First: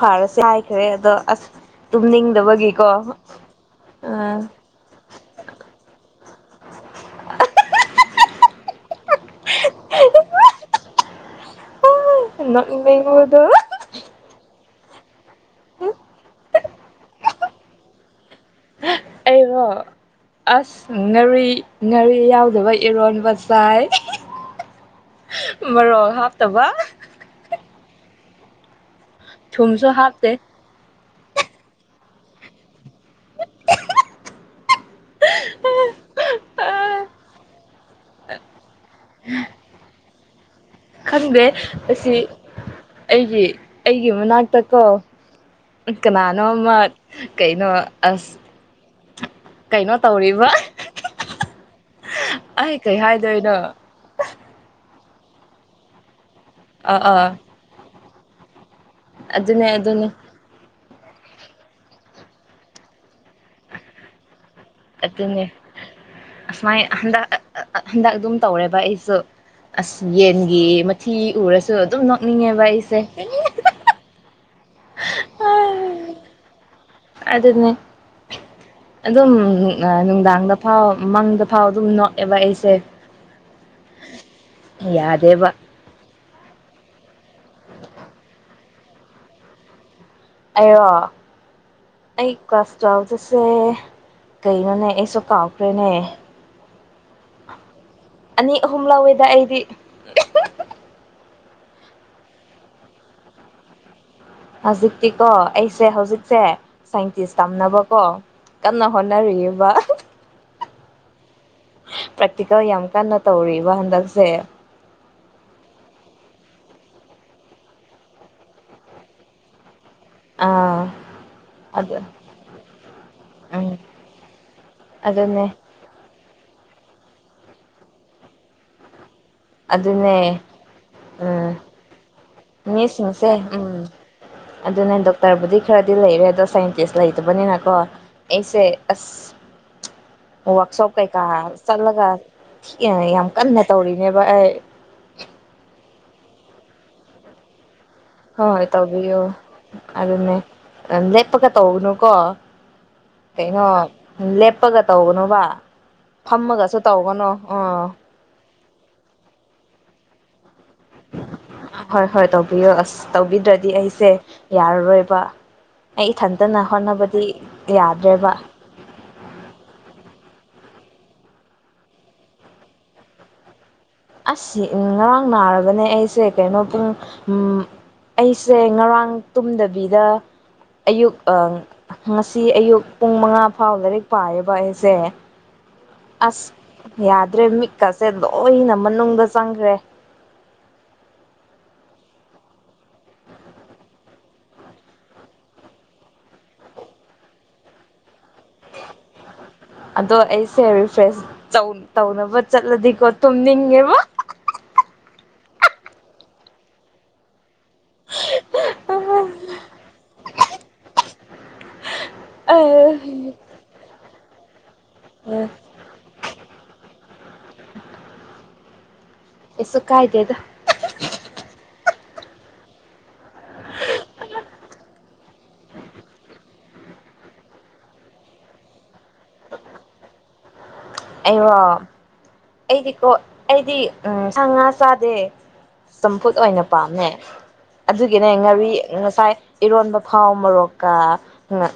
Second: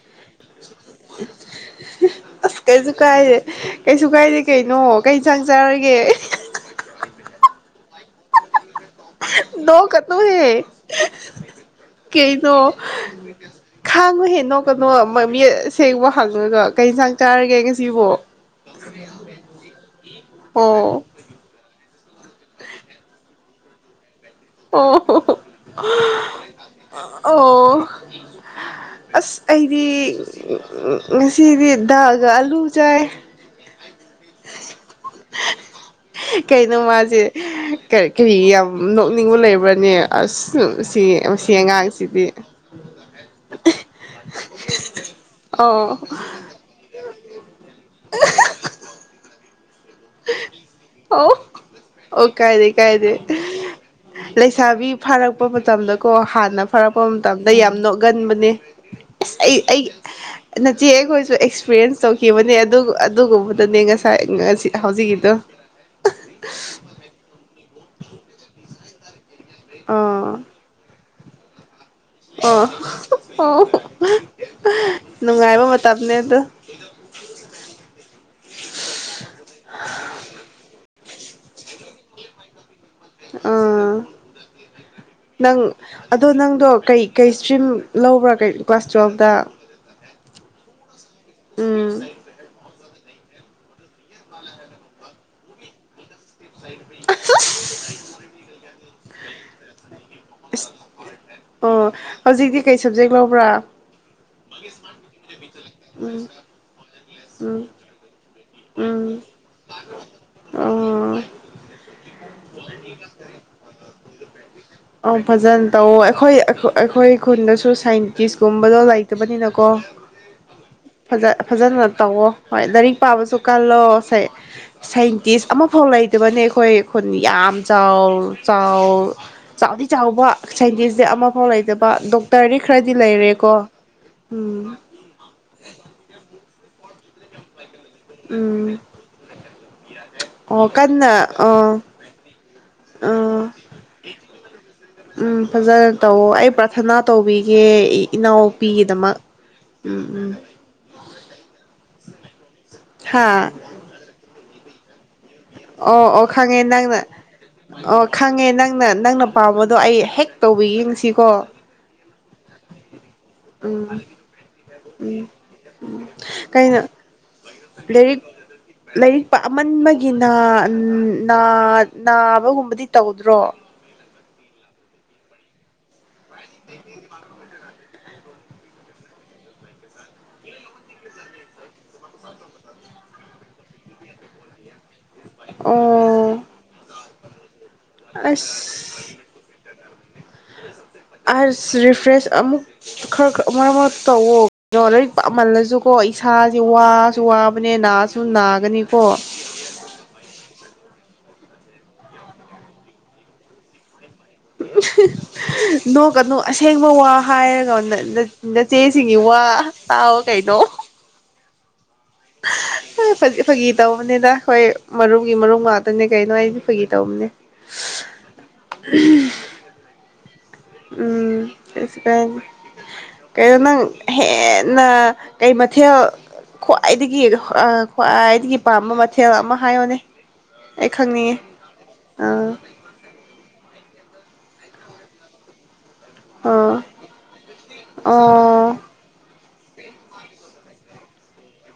ꯐꯥꯔꯁꯦ ꯍꯥꯏꯈ꯭ꯔꯦ ꯑꯗꯣ ꯑꯁ ꯑꯁ ꯇꯨꯝꯅꯤꯡꯗꯕꯒꯤꯀꯣ ꯀꯩꯁꯨ ꯀꯥꯏꯗꯦ ꯀꯩꯁꯨ ꯀꯥꯏꯗꯦ ꯑꯥ ꯀꯩꯅꯣ ꯀꯩ ꯏꯟꯁꯥꯡ ꯆꯥꯔꯒꯦ ꯅꯣꯛ ꯅꯣꯛꯅꯨꯍꯦ ꯀꯩꯅꯣ ꯅꯣꯛꯅꯤꯡꯕꯗꯣ ꯈꯥꯡꯉꯨꯍꯦ ꯅꯣꯛ ꯀꯣ [unintelligible] ꯃꯃꯤ ꯁꯦꯡꯕ ꯍꯪꯉꯒ ꯀꯩ ꯏꯟꯁꯡ ꯆꯥꯔꯒꯦ ꯉꯁꯤꯕꯣ ꯑꯩꯔꯣ ꯑꯁ ꯑꯣ ꯉꯥꯔꯤ ꯉꯥꯔꯤ ꯌꯥꯎꯗꯕ ꯏꯔꯣꯟꯕꯁꯦ ꯄꯥꯏ ꯑꯣ ꯃꯔꯣ ꯍꯥꯞ ꯇꯕ [unintelligible] ꯑꯁ ꯑꯩꯗꯤ ꯍꯥꯞꯇꯦ ꯉꯁꯤꯗꯤ ꯗꯥꯜ ꯒꯥ ꯑꯥꯂꯨ ꯆꯥꯏ ꯫ ꯀꯩꯅꯣ ꯃꯥꯁꯦ ꯀꯔꯤ ꯌꯥꯝ ꯅꯣꯛꯅꯤꯡꯕ ꯂꯩꯕ꯭ꯔꯅꯦ ꯑꯁ ꯁꯤ ꯈꯪꯗꯦ ꯃꯁꯤ ꯑꯁꯤ ꯑꯉꯥꯡꯁꯤꯗꯤ ꯑꯩꯒꯤ ꯑꯩꯒꯤ ꯃꯅꯥꯛ ꯇꯥꯀꯣ ꯑꯧ ꯀꯅꯥꯅꯣꯃ ꯀꯩ ꯅꯣ ꯑꯁ! ꯀꯩꯅꯣ ꯇꯧꯔꯤꯕ ꯑꯣ꯫ ꯑꯣ ꯀꯥꯏꯗꯦ- ꯑꯩ ꯀꯩ ꯀꯥꯏꯗꯦ ꯍꯥꯏꯗꯣꯏꯅꯣ ꯂꯩꯁꯥꯕꯤ ꯐꯥꯔꯛꯄ ꯃꯇꯝꯗ ꯀꯣ ꯍꯥꯟꯅ ꯑꯥ ꯐꯔꯛꯄ ꯑꯥ ꯃꯇꯝꯗ ꯌꯥꯝ ꯅꯣꯛꯒꯟꯕꯅꯦ ꯑꯁ ꯑꯗꯨꯅꯦ ꯑꯩ ꯑꯗꯨꯅꯦ ꯆꯦ ꯑꯩꯈꯣꯏꯁꯨ ꯑꯦꯛꯁꯄꯤꯔꯤꯌꯦꯟꯁ ꯇꯧꯈꯤꯕꯅꯦ ꯑꯗꯨꯒꯨꯝꯕꯗꯅꯦ ꯉꯁꯥꯏ ꯉꯁꯤ ꯍꯧꯖꯤꯛꯀꯤꯗꯣ ꯑꯗꯨꯅꯦ ꯑꯁꯨꯃꯥꯏ ꯍꯟꯗꯛ ꯍꯟꯗꯛ ꯑꯗꯨꯝ ꯇꯧꯔꯦꯕ ꯑꯩꯁꯨ꯫ ꯑꯁ ꯑꯥ ꯌꯦꯟꯒꯤ ꯊꯤ ꯎꯔꯁ ꯑꯗꯨꯨ ꯑꯗꯨꯝ ꯑꯣ ꯅꯣꯛꯅꯤꯡꯉꯦꯕ ꯑꯩꯁꯦ ꯫ ꯑꯣ ꯅꯨꯡꯉꯥꯏꯕ ꯃꯇꯝꯅꯦ ꯑꯗꯨ꯫ ꯑꯗꯨꯅꯦ ꯑꯗꯨꯝ ꯅꯨꯡꯗꯥꯡꯗ ꯐꯥꯎ ꯃꯪꯗ ꯐꯥꯎ ꯑꯗꯨꯝ ꯅꯣꯛꯑꯦꯕ ꯑꯩꯁꯦ꯫ ꯑꯥ ꯌꯥꯗꯦꯕ ꯅꯪ ꯑꯗꯣ ꯅꯪꯗꯣ ꯀꯩ ꯀꯩ ꯏꯁꯇ꯭ꯔꯤꯝ ꯂꯧꯕ꯭ꯔꯥ ꯀ ꯀꯂ꯭ꯁ ꯇ꯭ꯋꯦꯜꯐꯗ ꯑꯣ꯫ ꯑꯩ ꯀꯂ꯭ꯥꯁ ꯇꯨꯌꯦꯜꯞ ꯇꯁꯦ ꯀꯩꯅꯣꯅꯦ ꯑꯩꯁꯨ ꯀꯥꯎꯈ꯭ꯔꯦꯅꯦ ꯫ ꯑ ꯑꯅꯤ - ꯑꯍꯨꯝ ꯂꯧꯥꯎꯋꯦꯗ ꯑꯩꯗꯤ꯫ ꯔꯦ ꯑꯣ ꯍꯧꯖꯤꯛꯇꯤ ꯀꯩ ꯁꯕꯖꯦꯛ ꯂꯧꯕ꯭ꯔꯥ? ꯍꯧꯖꯤꯛꯇꯤꯀꯣ ꯑꯩꯁꯦ ꯎꯝ ꯍꯧꯖꯤꯛꯁꯦ ꯁꯥꯏꯟꯇꯤꯁ ꯎꯝ ꯇꯝꯅꯕꯀꯣ ꯀꯥꯟꯅ ꯎꯝ ꯍꯣꯅꯔꯤꯌꯦꯕ꯫ ꯑꯣ ꯄ꯭ꯔꯦꯛꯇꯤꯀꯦꯜ ꯌꯥꯝ ꯀꯟꯅ ꯇꯧꯔꯤꯕ ꯍꯟꯗꯛꯁꯦ꯫ ꯑ ꯐꯖꯅ ꯇꯧꯋ ꯑꯩꯈꯣꯏ ꯑꯩꯈꯣꯏ ꯈꯨꯟꯗꯁꯨ ꯁꯥꯏꯟꯇꯤꯁꯀꯨꯝꯕꯗꯣ ꯂꯩꯇꯕꯅꯤꯅꯀꯣ ꯑꯥ ꯐꯖꯅ ꯑꯗ ꯇꯧꯋꯣ ꯍꯣꯏ ꯂꯥꯏꯔꯤꯛ ꯄꯥꯕꯁꯨ ꯎꯝ ꯀꯜꯂꯣ ꯁꯥꯏꯟꯇꯤꯁ ꯑꯗꯨꯅꯦ ꯑꯃꯐꯥꯎ ꯂꯩꯇꯕꯅꯦ ꯑꯩꯈꯣꯏ ꯈꯨꯟ ꯌꯥꯝ ꯆꯥꯎ - ꯆꯥꯎ ꯆꯥꯎꯗꯤ ꯆꯥꯎꯕ ꯑꯗꯨꯅꯦ ꯁꯥꯏꯟꯇꯤꯁꯗꯤ ꯑꯃꯐꯥꯎ ꯎꯝ ꯂꯩꯇꯕ ꯗꯣꯛ ꯃꯤꯁꯤꯡꯁꯦ ꯎꯝ ꯎꯝ ꯑꯗꯨꯅꯦ ꯗꯣꯛꯇꯔꯕꯨꯗꯤ ꯈꯔꯗꯤ ꯂꯩꯔꯦ ꯑꯗꯣꯥꯁꯨ ꯀꯁꯂ ꯍ ꯇꯕꯨꯅꯤ ꯅꯅꯥꯀꯣ ꯑꯩꯁꯦ ꯎꯝ ꯑꯁ ꯑꯣ ꯋꯥꯥꯛꯁꯣꯞ ꯀꯟꯅ ꯀꯩꯀꯥ ꯑꯥ ꯆꯠꯂꯒ ꯌꯥꯝ ꯑꯥ ꯀꯟꯅ ꯇꯧꯔꯤꯅꯦꯕ ꯑꯩ ꯇꯧ ꯑꯩ ꯄ꯭ꯔꯥꯊꯅꯥ ꯇꯧꯕꯤꯒꯦ꯫ ꯍꯣꯏ ꯏꯅꯥꯎꯄꯤꯒꯤꯗꯃꯛ ꯇꯧꯕꯌꯣ ꯎꯝ ꯎꯝ ꯑꯗꯨꯅꯦ [unintelligible] [unintelligible] ꯇꯧꯅꯨꯀꯣ ꯍꯥ ꯀꯩꯅꯣ ꯂꯦꯞ ꯄꯒ ꯇꯧꯕꯅꯣꯕ ꯑꯣ ꯑꯣ ꯈꯪꯉꯦ ꯅꯪꯅ ꯑꯥ ꯑꯣ ꯈꯪꯉꯦ ꯅꯪꯅ ꯅꯪꯅ ꯅꯪꯅ ꯄꯥꯕꯗꯣ ꯑꯩ ꯍꯦꯛ ꯇꯧꯕꯤꯒꯦ ꯉꯁꯤꯀꯣ ꯍꯣꯏ - ꯍꯣꯏ ꯇꯧꯕꯤꯌꯣ ꯑꯁ ꯇꯧꯕꯤꯗ꯭ꯔꯗꯤ ꯎꯝ ꯑꯩꯁꯦ ꯌꯥꯔ ꯔꯣꯏꯕ ꯎꯝ ꯑꯩ ꯏꯊꯟꯇꯅ ꯀꯩꯅꯣ ꯍꯣꯠꯅꯕꯗꯤ ꯂꯥꯏꯔꯤꯛ ꯌꯥꯗ꯭ꯔꯦꯕ꯫ ꯎꯝ ꯅꯥꯕꯒꯨꯝꯕꯗꯤ ꯇꯧꯗ꯭ꯔꯣ? ꯑꯁ ꯉꯔꯥꯡ ꯅꯥꯔꯕꯅꯦ ꯑꯩꯁꯦ꯫ ꯀꯩꯅꯣ ꯄꯨꯡ ꯎꯝ ꯑꯩꯁꯦ ꯉꯔꯥꯡ ꯇꯨꯝꯗꯕꯤꯗ ꯑꯌꯨꯛ ꯉꯁꯤ ꯑꯌꯨꯛ ꯄꯨꯡ ꯃꯉꯥ ꯐꯥꯎ ꯂꯥꯏꯔꯤꯛ ꯄꯥꯏꯌꯦꯕ ꯑꯩꯁꯦ ꯑꯣ꯫ ꯑꯁ ꯌꯥꯗ꯭ꯔꯦ ꯃꯤ ꯀꯁꯦ ꯂꯣꯏꯅ ꯑꯁ ꯃꯅꯨꯡꯗ ꯆꯪꯈ꯭ꯔꯦ꯫ ꯔꯤꯐ꯭ꯔꯦꯁ ꯑꯃꯨꯛ ꯈꯔꯔ ꯃꯔꯛ ꯃꯔꯛ ꯇꯧꯋ ꯀꯣ ꯂꯥꯏꯔꯤꯛꯥꯃꯜꯂꯁꯨꯀꯣ ꯏꯁꯥꯁꯦ ꯋꯥꯁꯨ ꯋꯥꯕꯅꯦ ꯅꯥꯁꯨ ꯅꯥꯒꯅꯤꯀꯣ ꯑꯗꯣ ꯑꯩꯁꯦ ꯐ꯭ꯔꯦꯁ ꯇꯧꯅꯕ ꯆꯠꯂꯗꯤꯀꯣ ꯇꯨꯝꯅꯤꯡꯉꯦꯕ ꯅꯣꯛ ꯀꯅꯨ ꯑꯁꯦꯡꯕ ꯋꯥ ꯍꯥꯏꯔ ꯅ ꯆꯦꯁꯤꯡꯒꯤ ꯋꯥ ꯇꯥꯎ꯫ ꯀꯩꯅꯣ? ꯐ ꯐꯒꯤ ꯇꯧꯕꯅꯦꯗꯥ ꯫ ꯍꯣꯏ꯫ ꯃꯔꯨꯝꯒꯤ ꯃꯔꯨꯝ ꯉꯥꯛꯇꯅꯦ ꯀꯩꯅꯣ ꯑꯩꯗꯤ ꯐꯩꯒꯤ ꯇꯧꯕꯅꯦ꯫ ꯎꯝ꯫ ꯌꯦꯁꯨ ꯀꯥꯏꯗꯦꯗ ꯎꯝ ꯑꯁꯤꯄꯥꯏ ꯀ ꯅꯪ ꯍꯦ ꯅ ꯀꯩ ꯃꯊꯦꯜ ꯈ꯭ꯋꯥꯏꯗꯒꯤ ꯈ꯭ꯋꯥꯏꯗꯒꯤ ꯄꯥꯝꯕ ꯃꯊꯦꯜ ꯑꯃ ꯍꯥꯏꯌꯣꯅꯦ ꯑꯩ ꯋꯥ ꯑꯥ ꯑꯩꯗꯤꯀꯣ ꯑꯩꯗꯤ ꯎꯝ ꯁꯪꯉ ꯆꯥꯗꯦ ꯆꯝꯐꯨꯠ ꯑꯣꯏꯅ ꯑꯣ ꯄꯥꯝꯃꯦ ꯑꯗꯨꯒꯤꯅꯦ ꯑꯣ ꯉꯥꯔꯤ ꯉꯁꯥꯏ ꯏꯔꯣꯟꯕ ꯐꯥꯎ ꯃꯔꯣꯔꯣꯛ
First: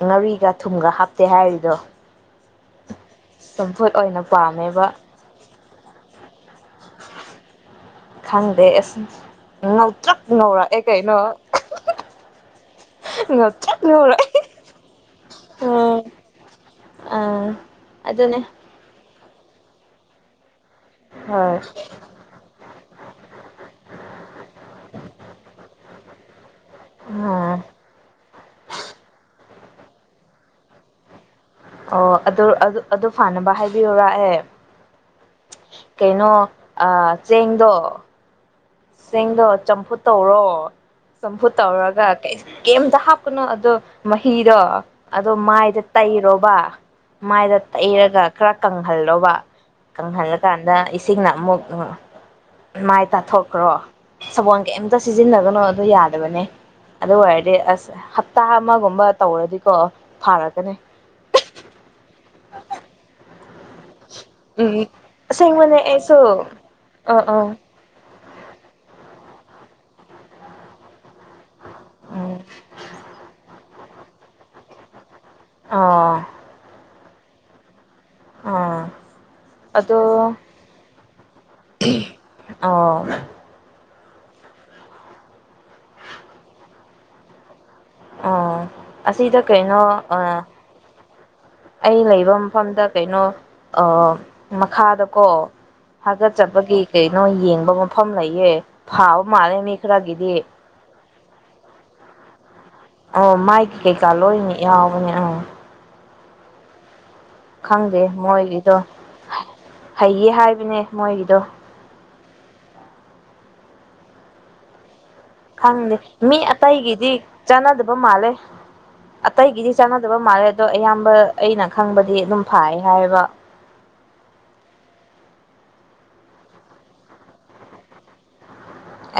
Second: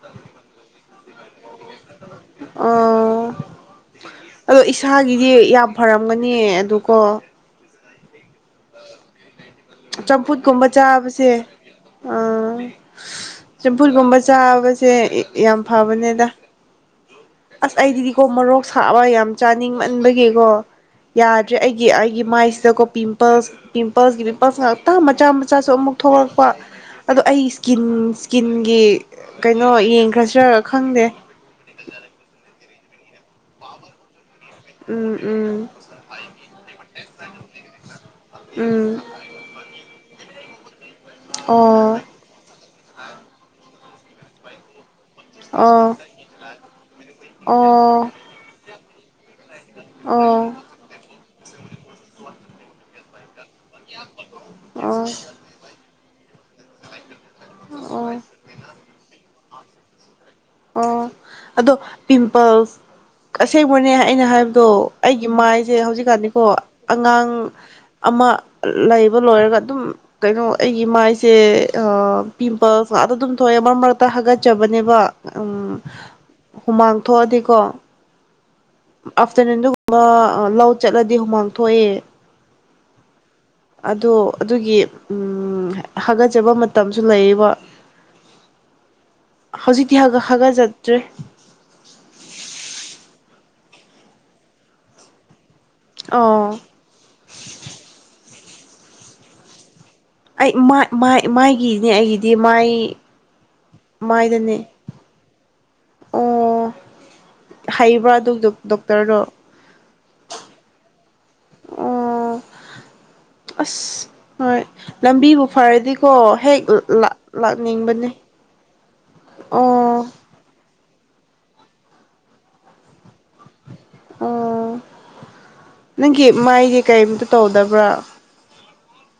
ꯉꯥꯔꯤꯒ ꯊꯨꯝꯒ ꯍꯥꯞꯇꯦ ꯍꯥꯏꯔꯤ ꯗ ꯑꯣ ꯑꯗꯣ ꯄꯥꯝꯃꯦꯕ ꯏꯁꯥꯒꯤꯗꯤ ꯌꯥꯝ ꯐꯔꯝꯒꯅꯤ ꯑꯗꯨꯀꯣ ꯈꯪꯗꯦ ꯑꯁ ꯉꯧꯇ꯭ꯔꯛ ꯆꯝꯐꯨꯠ ꯀꯨꯝꯕ ꯉꯧꯔꯛꯑꯦ ꯀꯩꯅꯣ ꯆꯥꯕꯁꯦ ꯑꯥ ꯉꯧꯇ꯭ꯔꯛ ꯆꯝꯐꯨꯠꯀꯨꯝꯕ ꯉꯧꯔꯛꯑꯦ ꯆꯥꯕꯁꯦ ꯌꯥꯝ ꯐꯕꯅꯦꯗ ꯑꯥ ꯑꯁ ꯑꯩꯗꯤꯗꯤꯀꯣ ꯑꯗꯨꯅꯦ ꯃꯔꯣꯛ ꯁꯥꯕ ꯌꯥꯝ ꯆꯥꯅꯤꯡꯃꯟꯕꯒꯤꯀꯣ ꯌꯥꯗ꯭ꯔꯦ ꯍꯣꯏ ꯑꯩꯒꯤ ꯑꯩꯒꯤ ꯃꯥꯏꯁꯤꯗꯀꯣ ꯄꯤꯝꯄꯜꯁ ꯄꯤꯝꯄꯜꯁꯒꯤ ꯄꯤꯝꯄꯜꯁ ꯉꯥꯛꯇ ꯃꯆꯥ ꯃꯆꯥꯁꯨ ꯑꯃꯨꯛ ꯊꯣꯛꯂꯛꯦ ꯋꯥ ꯑꯗꯣ ꯑꯩ ꯑꯥ ꯏꯁꯀꯤꯟ ꯏꯁꯀꯤꯟꯒꯤ ꯀꯩꯅꯣ ꯌꯦꯡꯈ꯭ꯔꯁꯤꯔ ꯈꯪꯗꯦ ꯑꯣ ꯑꯗꯨ ꯑꯗꯨ ꯑꯗꯨ ꯐꯥꯅꯕ ꯍꯥꯏꯕꯤꯌꯨꯔꯛꯑꯦ ꯎꯝ ꯎꯝ ꯀꯩꯅꯣ ꯑ ꯆꯦꯡꯗꯣ ꯎꯝ ꯁꯤꯡꯗꯣ ꯆꯝꯐꯨꯠ ꯇꯧꯔꯣ ꯁꯨꯝꯐꯨ ꯑꯣ ꯇꯧꯔꯒ ꯀꯩꯝꯇ ꯍꯥꯞꯀꯅꯣ ꯑꯗꯣ ꯃꯍꯤꯔ ꯑꯗꯣ ꯃꯥꯏꯗ ꯑꯣ ꯇꯛꯏꯔꯣꯕ ꯃꯥꯏꯗ ꯑꯣ ꯇꯛꯏꯔꯒ ꯈꯔ ꯀꯪ ꯍꯜꯂꯣꯕ ꯀꯪꯍꯜꯂ ꯑꯣ ꯀꯥꯟꯗ ꯏꯁꯤꯛꯅ ꯃꯨꯛ ꯃꯥꯏ ꯇꯊꯣꯛ ꯀ꯭ꯔꯣ ꯁꯕꯣꯜ ꯀꯩꯝꯇ ꯑꯣ ꯁꯤꯖꯤꯟꯅꯒꯅꯣ ꯑꯗꯨ ꯌꯥꯔ ꯑꯗꯨꯗꯕꯅꯦ ꯑꯗꯨ ꯑꯣꯏꯔꯗꯤ ꯑꯁ ꯑꯣ ꯍꯞꯇꯥ ꯑꯃꯒꯨꯝꯕ ꯇꯧꯔꯗꯤꯀꯣ ꯐꯥꯔꯛꯀꯅꯤ ꯑꯣ ꯑꯗꯣ ꯄꯤꯝꯄꯜꯁ ꯑꯁꯦꯡꯕꯅꯦ ꯑꯩꯅ ꯍꯥꯏꯕꯗꯣ ꯎꯝ ꯑꯩꯒꯤ ꯃꯥꯏꯁꯦ ꯑꯁꯦꯡꯕꯅꯦ ꯑꯩꯁꯨ ꯍꯧꯖꯤꯛꯀꯥꯟꯅꯤꯀꯣ ꯑ ꯑꯉꯥꯡ ꯑ ꯑꯃ ꯂꯩꯕ ꯂꯣꯏꯔꯒ ꯑꯗꯨꯝ ꯀꯩꯅꯣ ꯑꯩꯒꯤ ꯃꯥꯏꯁꯦ ꯁꯦ ꯎꯝ ꯄꯤꯝꯄꯜꯁ ꯑꯥꯗ ꯑꯗꯨꯝ ꯊꯣꯛꯑꯦ ꯃꯔꯛ ꯃꯔ ꯇ ꯍꯥꯒꯠꯆꯕꯅꯦꯕ ꯑ ꯍꯨꯃꯥꯡ ꯊꯣꯛꯑꯗꯤꯀꯣ ꯑ ꯑꯗꯣ ꯑꯥꯐꯇꯔꯅꯨꯟꯗꯨꯒꯨꯝꯕ ꯂꯧ ꯆꯠꯂꯗꯤ ꯍꯨꯃꯥꯡ ꯊꯣꯛꯑꯦ ꯑꯥ ꯑꯗꯣ ꯑꯗꯨꯒꯤ ꯍꯥꯒꯠꯆꯕ ꯃꯇꯝꯁꯨ ꯂꯩꯔꯤꯕ ꯑꯣ ꯑꯁꯤꯗ ꯀꯩꯅꯣ ꯍꯥꯒ ꯍꯥꯒꯠꯆꯗ꯭ꯔꯦ ꯑꯩ ꯂꯩꯕ ꯃꯐꯝꯗ ꯀꯩꯅꯣ ꯑ ꯃꯈꯥꯗꯀꯣ ꯑꯣ ꯍꯥꯒꯠꯆꯕꯒꯤ ꯀꯩꯅꯣ ꯌꯦꯡꯕ ꯃꯐꯝ ꯂꯩꯌꯦ ꯍꯥꯎ ꯃꯥꯜꯂꯦꯅꯤ ꯑꯩꯥꯏ ꯃꯥꯏꯒꯤꯅꯦ ꯑꯩꯒꯤ ꯗꯤꯃꯥꯏ ꯑꯣ ꯃꯥꯏ ꯀꯩ ꯀꯩꯀꯥ ꯂꯣꯏꯅꯤ ꯌꯥꯎꯕꯅꯦ ꯑ ꯑꯣ ꯈꯪꯗꯦ ꯍꯩꯕ꯭ꯔꯥ ꯑꯗꯨ ꯃꯣꯏꯒꯤꯗꯣ ꯗꯣꯛꯇꯔꯗꯣ ꯍꯩꯌꯦ ꯍꯥꯏꯕꯅꯦ ꯃꯣꯏꯒꯤꯗꯣ ꯑꯣ ꯑꯁ ꯍꯣꯏ ꯂꯝꯕꯤꯕꯨ ꯈꯪꯗꯦ ꯐꯔꯗꯤꯀꯣ ꯃꯤ ꯍꯦꯛ ꯑꯇꯩꯒꯤꯗꯤ ꯆꯥꯟꯅꯗꯕ ꯂꯥꯛꯅꯤꯡꯕꯅꯦ ꯃꯥꯜꯂꯦ ꯑꯇꯩꯒꯤꯗꯤ ꯑꯣ ꯆꯥꯟꯅꯗꯕ ꯃꯥꯜꯂꯦ ꯑꯗꯣ ꯑꯌꯥꯝꯕ ꯑꯩꯅ ꯈꯪꯕꯗꯤ ꯑꯗꯨꯝ ꯐꯥꯏ ꯍꯥꯏꯕ ꯑꯣ ꯅꯪꯒꯤ ꯃꯥꯏꯁꯦ ꯀꯩꯝꯇ ꯇꯧꯗꯕ꯭ꯔꯥ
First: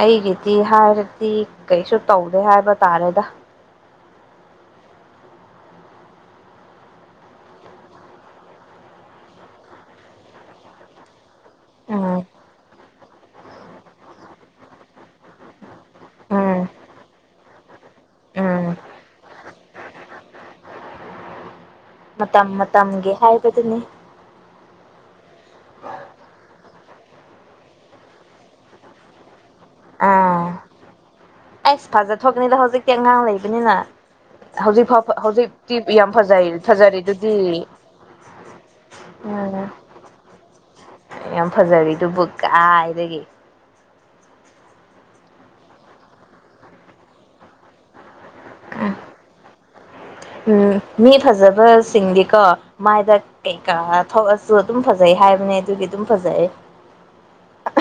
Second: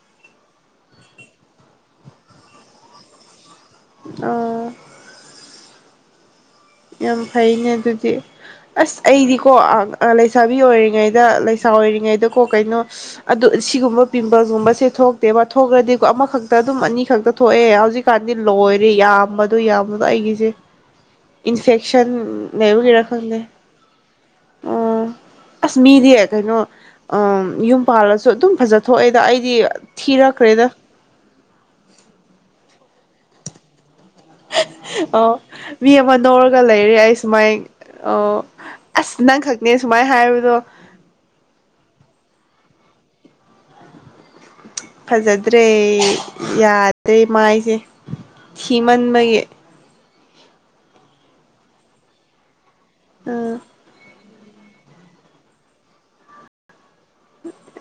ꯑꯩꯒꯤꯗꯤ ꯍꯥꯏꯔꯗꯤ ꯀꯩꯁꯨ ꯇꯧꯗꯦ ꯍꯥꯏꯕ ꯇꯥꯔꯦꯗ ꯑꯣ ꯌꯥꯝ ꯐꯩꯅꯦ ꯑꯗꯨꯗꯤ ꯑꯁ ꯑꯩꯗꯤꯀꯣ ꯂꯩꯁꯥꯕꯤ ꯑꯣꯏꯔꯤꯉꯩꯗ ꯗ ꯂꯩꯁꯥ ꯎꯝ ꯑꯣꯏꯔꯤꯉꯩꯗꯀꯣ ꯀꯩꯅꯣ ꯁꯤꯒꯨꯝꯕ ꯄꯤꯝꯄꯜꯁꯒꯨꯝꯕꯁꯦ ꯊꯣꯛꯇꯦꯕ ꯊꯣꯛꯈ꯭ꯔꯗꯤꯀꯣ ꯑꯃꯈꯛꯇ ꯎꯝ ꯑꯗꯨꯝ ꯑꯅꯤ ꯈꯛꯇ ꯊꯣꯛꯑꯦ ꯍꯧꯖꯤꯛ ꯀꯥꯟꯗꯤ ꯎꯝ ꯂꯣꯏꯔꯦ ꯌꯥꯝꯕ ꯑꯗꯨ ꯌꯥꯕꯗꯣ ꯑꯩꯒꯤꯁꯦ ꯏꯟꯐꯦꯛꯁꯟ ꯃꯇꯝ ꯂꯩꯕꯅꯤꯔ ꯃꯇꯝꯒꯤ ꯈꯪꯦ ꯍꯥꯏꯕꯗꯨꯅꯤ ꯑꯣ ꯑꯁ ꯃꯤꯗꯤ ꯀꯩꯅꯣ ꯌꯨꯝ ꯄꯥꯜꯂꯁꯨ ꯑꯗꯨꯝ ꯐꯖ ꯊꯣꯛꯑꯦꯗ ꯑꯩꯗꯤ ꯊꯤꯔꯥ ꯑꯥ ꯈꯔꯦꯗ ꯑꯩꯁ ꯐꯖ ꯊꯣꯛꯀꯅꯤꯗ ꯍꯧꯖꯤꯛꯇꯤ ꯑꯉꯥꯡ ꯂꯩꯕꯅꯤꯅ ꯍꯧꯖꯤꯛ ꯐꯥꯎ ꯑꯣ ꯍꯧꯖꯤꯛꯇꯤ ꯃꯤ ꯌꯥꯝ ꯑꯃ ꯐꯖ ꯅꯧꯔꯒ ꯐꯖꯔꯤ ꯂꯩꯔꯦ ꯑꯩ ꯑꯗꯨꯗꯤ ꯁꯨꯃꯥꯏ ꯑꯣ ꯑꯁ ꯅꯪ ꯈꯛꯅꯦ ꯁꯨꯃꯥꯏ ꯍꯥꯏꯕꯗꯣ ꯌꯥꯝ ꯐꯖꯔꯤ ꯑꯗꯨꯕꯨ ꯀꯥꯏ ꯗꯒꯤ ꯐꯖꯗ꯭ꯔꯦ ꯌꯥꯗ꯭ꯔꯦ ꯃꯥꯏꯁꯦ ꯊꯤꯃꯟꯕꯒꯤ ꯎꯝ ꯃꯤ ꯐꯖꯕꯁꯤꯡꯗꯤꯀꯣ ꯃꯥꯥꯏꯗꯛ ꯎꯝ ꯀꯩꯀꯥ ꯊꯧꯑꯁꯨ ꯑꯗꯨꯝ ꯐꯖꯩ ꯍꯥꯏꯕꯅꯤ ꯑꯗꯨꯒꯤ ꯑꯗꯨꯝ ꯐꯖꯩ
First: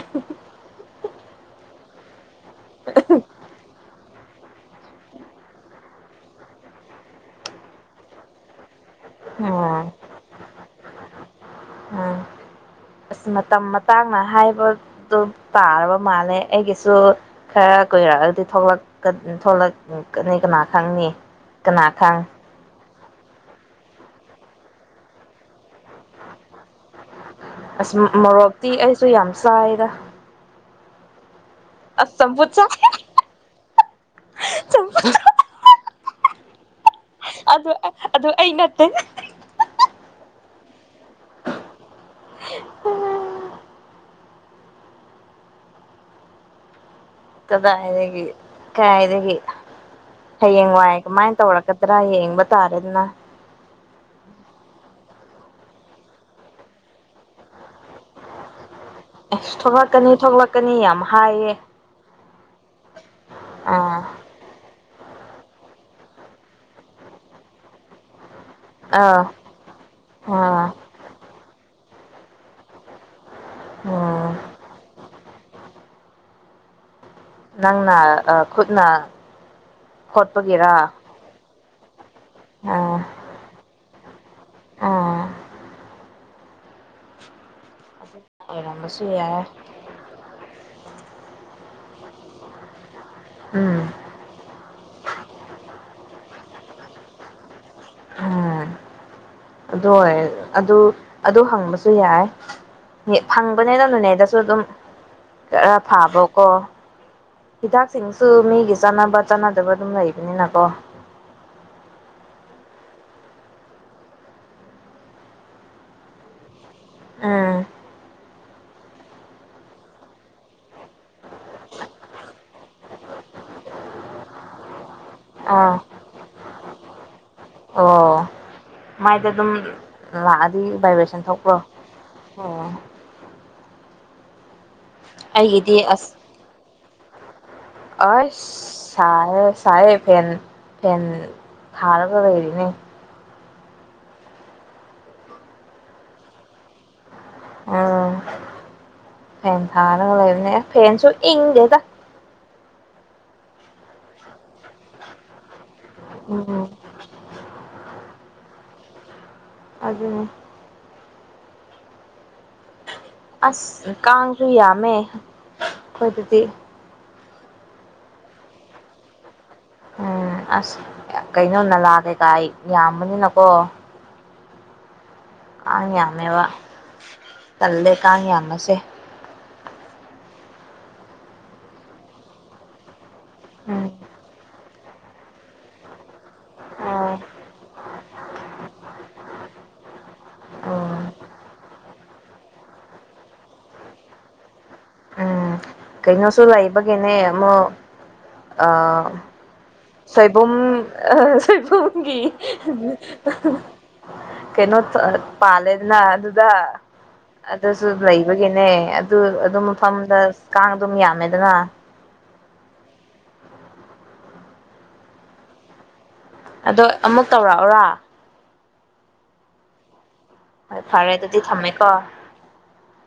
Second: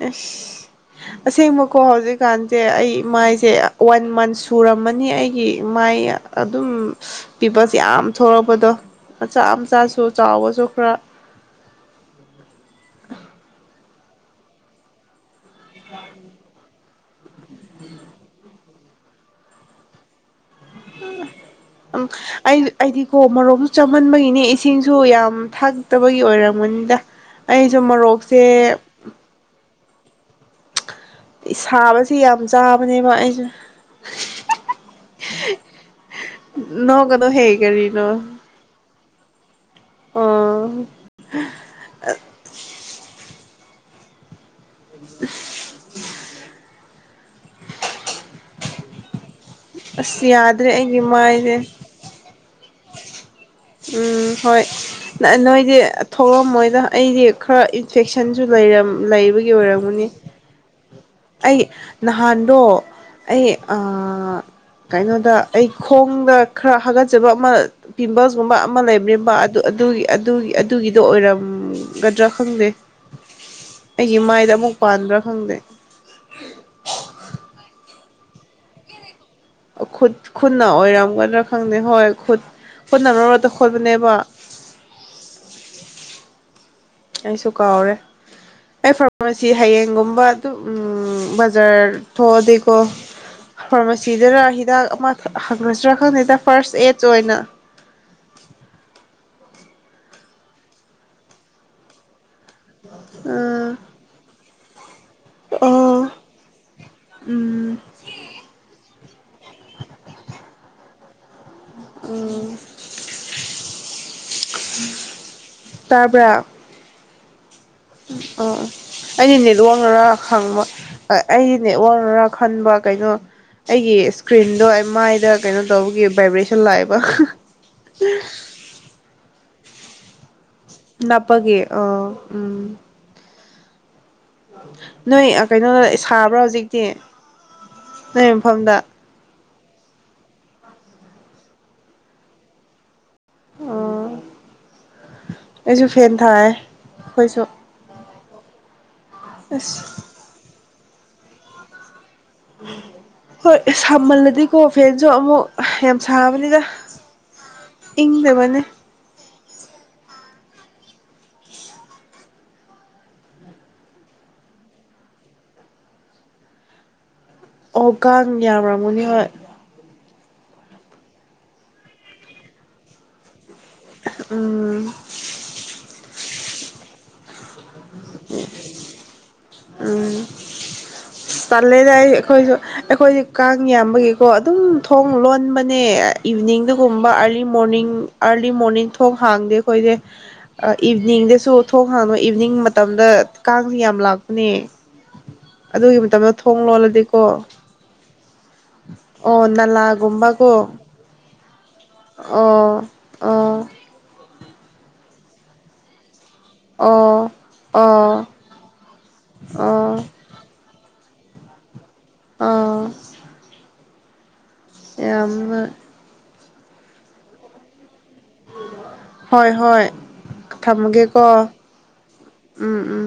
ꯑ ꯑꯁꯤꯁꯦꯡꯃꯛꯀꯣ ꯍꯧꯖꯤꯛ ꯀꯥꯟꯁꯦ ꯑꯩ ꯃꯥꯏꯁꯦ ꯋꯥꯟ ꯃꯟꯁ ꯁꯨꯔꯝꯃꯅꯤ ꯑꯩꯒꯤ ꯃꯥꯏ ꯑꯗꯨꯝ ꯄꯤꯄꯜꯁ ꯌꯥꯝ ꯊꯣꯛꯂꯛꯄꯗꯣ ꯃꯆꯥ ꯎꯝ ꯃꯆꯥꯁꯨ ꯆꯥꯎꯕꯁꯨ ꯈꯔ ꯀꯥꯡꯥꯡꯅ ꯍꯥꯏꯕꯗꯣ ꯄꯥꯔꯔꯕ ꯃꯥꯜꯦ ꯑꯩꯒꯤꯁ ꯁꯨ ꯈꯔ ꯀꯨꯏꯔꯛꯑꯗꯤꯂꯛꯀ ꯊꯣꯛꯂꯛꯀꯅꯤ ꯀꯅꯥ ꯈꯪꯅꯤ ꯎꯝ ꯀꯅꯥꯈꯪ ꯑꯩ ꯑꯩꯗꯤꯀꯣ ꯃꯔꯣꯁꯨ ꯆꯥꯍꯟꯕꯒꯤꯅꯦ ꯏꯁꯤꯡꯁꯨ ꯌꯥꯝ ꯊꯥꯛꯇꯕꯒꯤ ꯑꯣꯏꯔꯝꯃꯅꯤꯗ ꯑꯁ ꯃꯣꯔꯣꯛꯇꯤ ꯑꯩꯁꯨ ꯌꯥꯝ ꯆꯥꯏꯗ ꯑꯁ ꯁꯥꯕꯁꯤ ꯌꯥꯝ ꯆꯝꯐꯨꯠ ꯆꯥꯏ ꯆꯥꯕꯅꯦꯕ ꯑꯩꯁꯨ ꯆꯝꯐꯨꯠ ꯆꯥꯏ ꯑꯗꯨ ꯑꯗꯨ ꯑ ꯅꯠꯇꯦ ꯑꯥ ꯎ [unintelligible] ꯀꯗꯥ ꯍꯥꯏꯗꯒ ꯀꯥꯏꯗꯗꯒꯤ ꯑꯁ ꯌꯥꯗ꯭ꯔꯦ ꯍꯌꯦꯡ ꯋꯥꯏ ꯑꯩꯒꯤ ꯀꯃꯥꯏꯅ ꯃꯥꯏꯁꯦ ꯇꯧꯔꯛꯀꯗ꯭ꯔꯥ ꯌꯦꯡꯕ ꯇꯥꯔꯅ ꯎꯝ ꯍꯣꯏ ꯅꯣꯏꯗꯤ ꯊꯣꯛꯂꯝꯃꯣꯏꯗ ꯑꯩꯗꯤ ꯈꯔ ꯏꯟꯐꯦꯛꯁꯟꯁꯨ ꯂꯩꯔꯝ ꯑꯦꯁ ꯊꯣꯛꯂꯛꯀꯅꯤ ꯊꯣꯛꯂꯛꯀꯅꯤ ꯌꯥꯝ ꯍꯥꯏꯌꯦ ꯑꯩ ꯅꯍꯥꯟꯗꯣ ꯑꯩ ꯑꯥ ꯀꯩꯅꯣꯗ ꯑꯩ ꯈꯣꯡꯗ ꯈꯔ ꯍꯥꯒꯠꯆꯕ ꯑꯃ ꯄꯤꯝꯕꯜꯁ ꯒꯨꯝꯕ ꯑꯃ ꯑꯥ ꯂꯩꯕꯅꯤꯕ ꯑꯗꯨ ꯑꯗꯨꯒꯤ ꯑꯗꯨꯒꯤ ꯑꯥ ꯑꯗꯨꯒꯤꯗꯣ ꯑꯣꯏꯔꯝ ꯗꯔꯛ ꯈꯪꯗꯦ ꯑꯩꯒꯤ ꯎꯝ ꯃꯥꯏꯗ ꯑꯃꯨꯛ ꯄꯥꯟꯗ꯭ꯔꯥ ꯐꯪꯗꯦ ꯅꯪꯅ ꯑ ꯈꯨꯨꯠꯅ ꯈꯨꯠ ꯈꯨꯠꯅ ꯑꯣꯏꯔꯝꯒꯗ꯭ꯔꯥ ꯈꯪꯗꯦ ꯍꯣꯏ ꯑꯥ ꯈꯨꯠꯅ ꯈꯨꯅꯈꯣ ꯋꯥ ꯑꯥ ꯑꯩꯁꯨ ꯀꯥꯎꯔꯦ ꯑꯩ ꯑꯣꯏꯔꯝꯕꯁꯨ ꯌꯥꯏ ꯐꯥꯔꯃꯥꯁꯤ ꯍꯌꯦꯡꯒꯨꯝꯕ ꯑꯗꯨꯝ ꯎ ꯖꯔ ꯊꯣꯗꯤꯀ ꯎꯝ ꯐꯥꯔꯃꯥꯁꯤꯗꯔ ꯍꯤꯗꯥꯛ ꯑꯃ ꯍꯪꯈꯁꯤꯔꯥ ꯈꯪꯗꯦꯗ ꯐꯥꯔꯁ ꯑꯦꯠ ꯆꯣꯏꯅ ꯎꯝ ꯑ ꯑꯗꯨ ꯑꯗꯨ ꯍꯪꯕꯁꯨ ꯌꯥꯏ ꯑꯥ ꯐꯪꯕꯅꯦꯅꯅꯅꯦꯗꯁꯨ ꯑꯗꯨꯝ ꯈꯔ ꯑꯣ ꯐꯥꯕꯀꯣ ꯎꯝ ꯍꯤꯗꯥꯛꯁꯤꯡꯁꯨ ꯃꯤꯒꯤ ꯆꯥꯟꯅꯕ ꯆꯥꯟꯅꯗꯕ ꯑꯗꯨꯝ ꯂꯩꯕꯅꯤꯅꯀꯣ ꯇꯥꯄꯥ ꯑꯥ ꯎ ꯑꯣ ꯑꯩꯗꯤ ꯅꯦꯠ ꯋꯥꯡꯅꯔꯥ ꯈꯪꯕ ꯑꯩꯗꯤ ꯅꯦꯠ ꯋꯥꯡꯅꯔꯥ ꯈꯟꯕ ꯀꯩꯅꯣ ꯑꯩꯒꯤ ꯏꯁꯀ꯭ꯔꯤꯟꯗꯣ ꯃꯥꯏꯗ ꯀꯩꯅꯣ ꯑꯥ ꯇꯧꯕꯒꯤ ꯚꯥꯏꯕ꯭ꯔꯦꯁꯟ ꯂꯥꯛꯑꯦꯕ ꯃꯥ ꯄꯒꯦ ꯑ ꯎꯝ ꯑꯣ ꯍ ꯅꯣꯏ ꯀꯩꯅꯣ ꯁꯥꯕ꯭ꯔꯥ ꯍꯧꯖꯤꯛꯇꯤ ꯑ ꯅꯣꯏ ꯃꯐꯝꯗ ꯁꯥ ꯆꯥꯏꯦ ꯐꯦꯟ ꯐꯦꯟ ꯊꯥꯔꯒ ꯂꯩꯔꯤꯅꯦ ꯑꯣ ꯑꯩꯁꯨ ꯐꯦꯟ ꯊꯥꯏ ꯑꯩꯈꯣꯏꯁꯨ ꯎꯝ ꯐꯦꯟ ꯑꯁ ꯊꯥꯔꯒ ꯂꯩ ꯂꯩꯕꯅꯦ ꯐꯦꯟꯁꯨ ꯏꯪꯗꯦꯗ ꯍꯣꯏ ꯁꯥꯃꯜꯂꯗꯤꯀꯣ ꯐꯦꯟꯁꯨ ꯑꯃꯨꯛ ꯌꯥꯝ ꯁꯥꯕꯅꯤꯗ ꯎꯝ ꯏꯪꯗꯕꯅꯦ ꯑꯗꯨꯅꯦ ꯑꯁ ꯀꯥꯡꯁꯨ ꯌꯥꯝꯃꯦ ꯑꯈꯣꯏꯗꯗꯤ ꯑꯣ ꯀꯥꯡ ꯌꯥꯝꯔꯝꯒꯅꯤ ꯍꯣꯏ ꯎꯝ ꯑꯁ ꯀꯩꯅꯣ ꯅꯂꯥ ꯀꯩꯀꯥꯏ ꯌꯥꯝꯕꯅꯤꯅꯀꯣ ꯎꯝ ꯀꯥꯡ ꯌꯥꯝꯃꯦꯕ ꯇꯜꯂꯦ ꯀꯥꯡ ꯌꯥꯝꯕꯁꯦ ꯎꯝ ꯇꯜꯂꯦꯗ ꯑꯩ ꯑꯈꯣꯏꯁꯨ ꯑꯈꯣꯏ ꯀꯥꯡ ꯎꯝ ꯌꯥꯝꯕꯒꯤꯀꯣ ꯑꯗꯨꯝ ꯊꯣꯡ ꯂꯣꯟꯕꯅꯦ ꯏꯚꯅꯤꯡꯗꯒꯨꯝꯕ ꯎꯝ ꯑꯥꯔꯂꯤ ꯃꯣꯔꯅꯤꯡ ꯑꯥꯔꯂꯤ ꯃꯣꯔꯅꯤꯡ ꯊꯣꯡ ꯍꯥꯡꯗꯦ ꯑꯈꯣꯏꯗꯤ ꯏꯚꯤꯅꯤꯡꯗꯁꯨ ꯊꯣꯡ ꯍꯥꯡꯉꯣꯏ ꯏꯚꯤꯅꯤꯡ ꯃꯇꯝꯗ ꯀꯥꯡꯁꯦ ꯌꯥꯝ ꯂꯥꯛꯄꯅꯦ ꯎꯝ ꯑꯗꯣ ꯀꯩꯅꯣꯁꯨ ꯂꯩꯕꯒꯤꯅꯦ ꯑꯃ ꯑꯥ ꯑꯣ ꯁꯣꯏꯕꯨꯝ ꯅꯂꯥꯒꯨꯝꯕꯀꯣ ꯑ ꯁꯣꯏ ꯑꯣ ꯑꯣ [unintelligible] ꯀꯩꯅꯣ ꯄꯥꯜꯂꯦꯗꯅ ꯑꯗꯨ ꯑꯣ ꯑꯗꯨꯁꯨ ꯑꯣ ꯂꯩꯕꯒꯤꯅꯦ ꯑꯗꯨ ꯑꯗꯨꯝ ꯑꯣ ꯃꯐꯝꯗ ꯀꯥꯡ ꯑꯗꯨꯝ ꯌꯥ ꯃꯦ ꯗꯅꯥ ꯑꯥ ꯌꯥꯝꯃꯦ ꯑꯗꯣ ꯑꯃꯨꯛ ꯇꯧꯔꯛꯎꯔ ꯍꯣꯏ ꯍꯣꯏ ꯍꯣꯏ ꯐꯔꯦ ꯊꯝꯃꯒꯦꯀꯣ ꯑꯗꯨꯗꯤ ꯊꯝꯃꯦꯀꯣ ꯎꯝ ꯎꯝ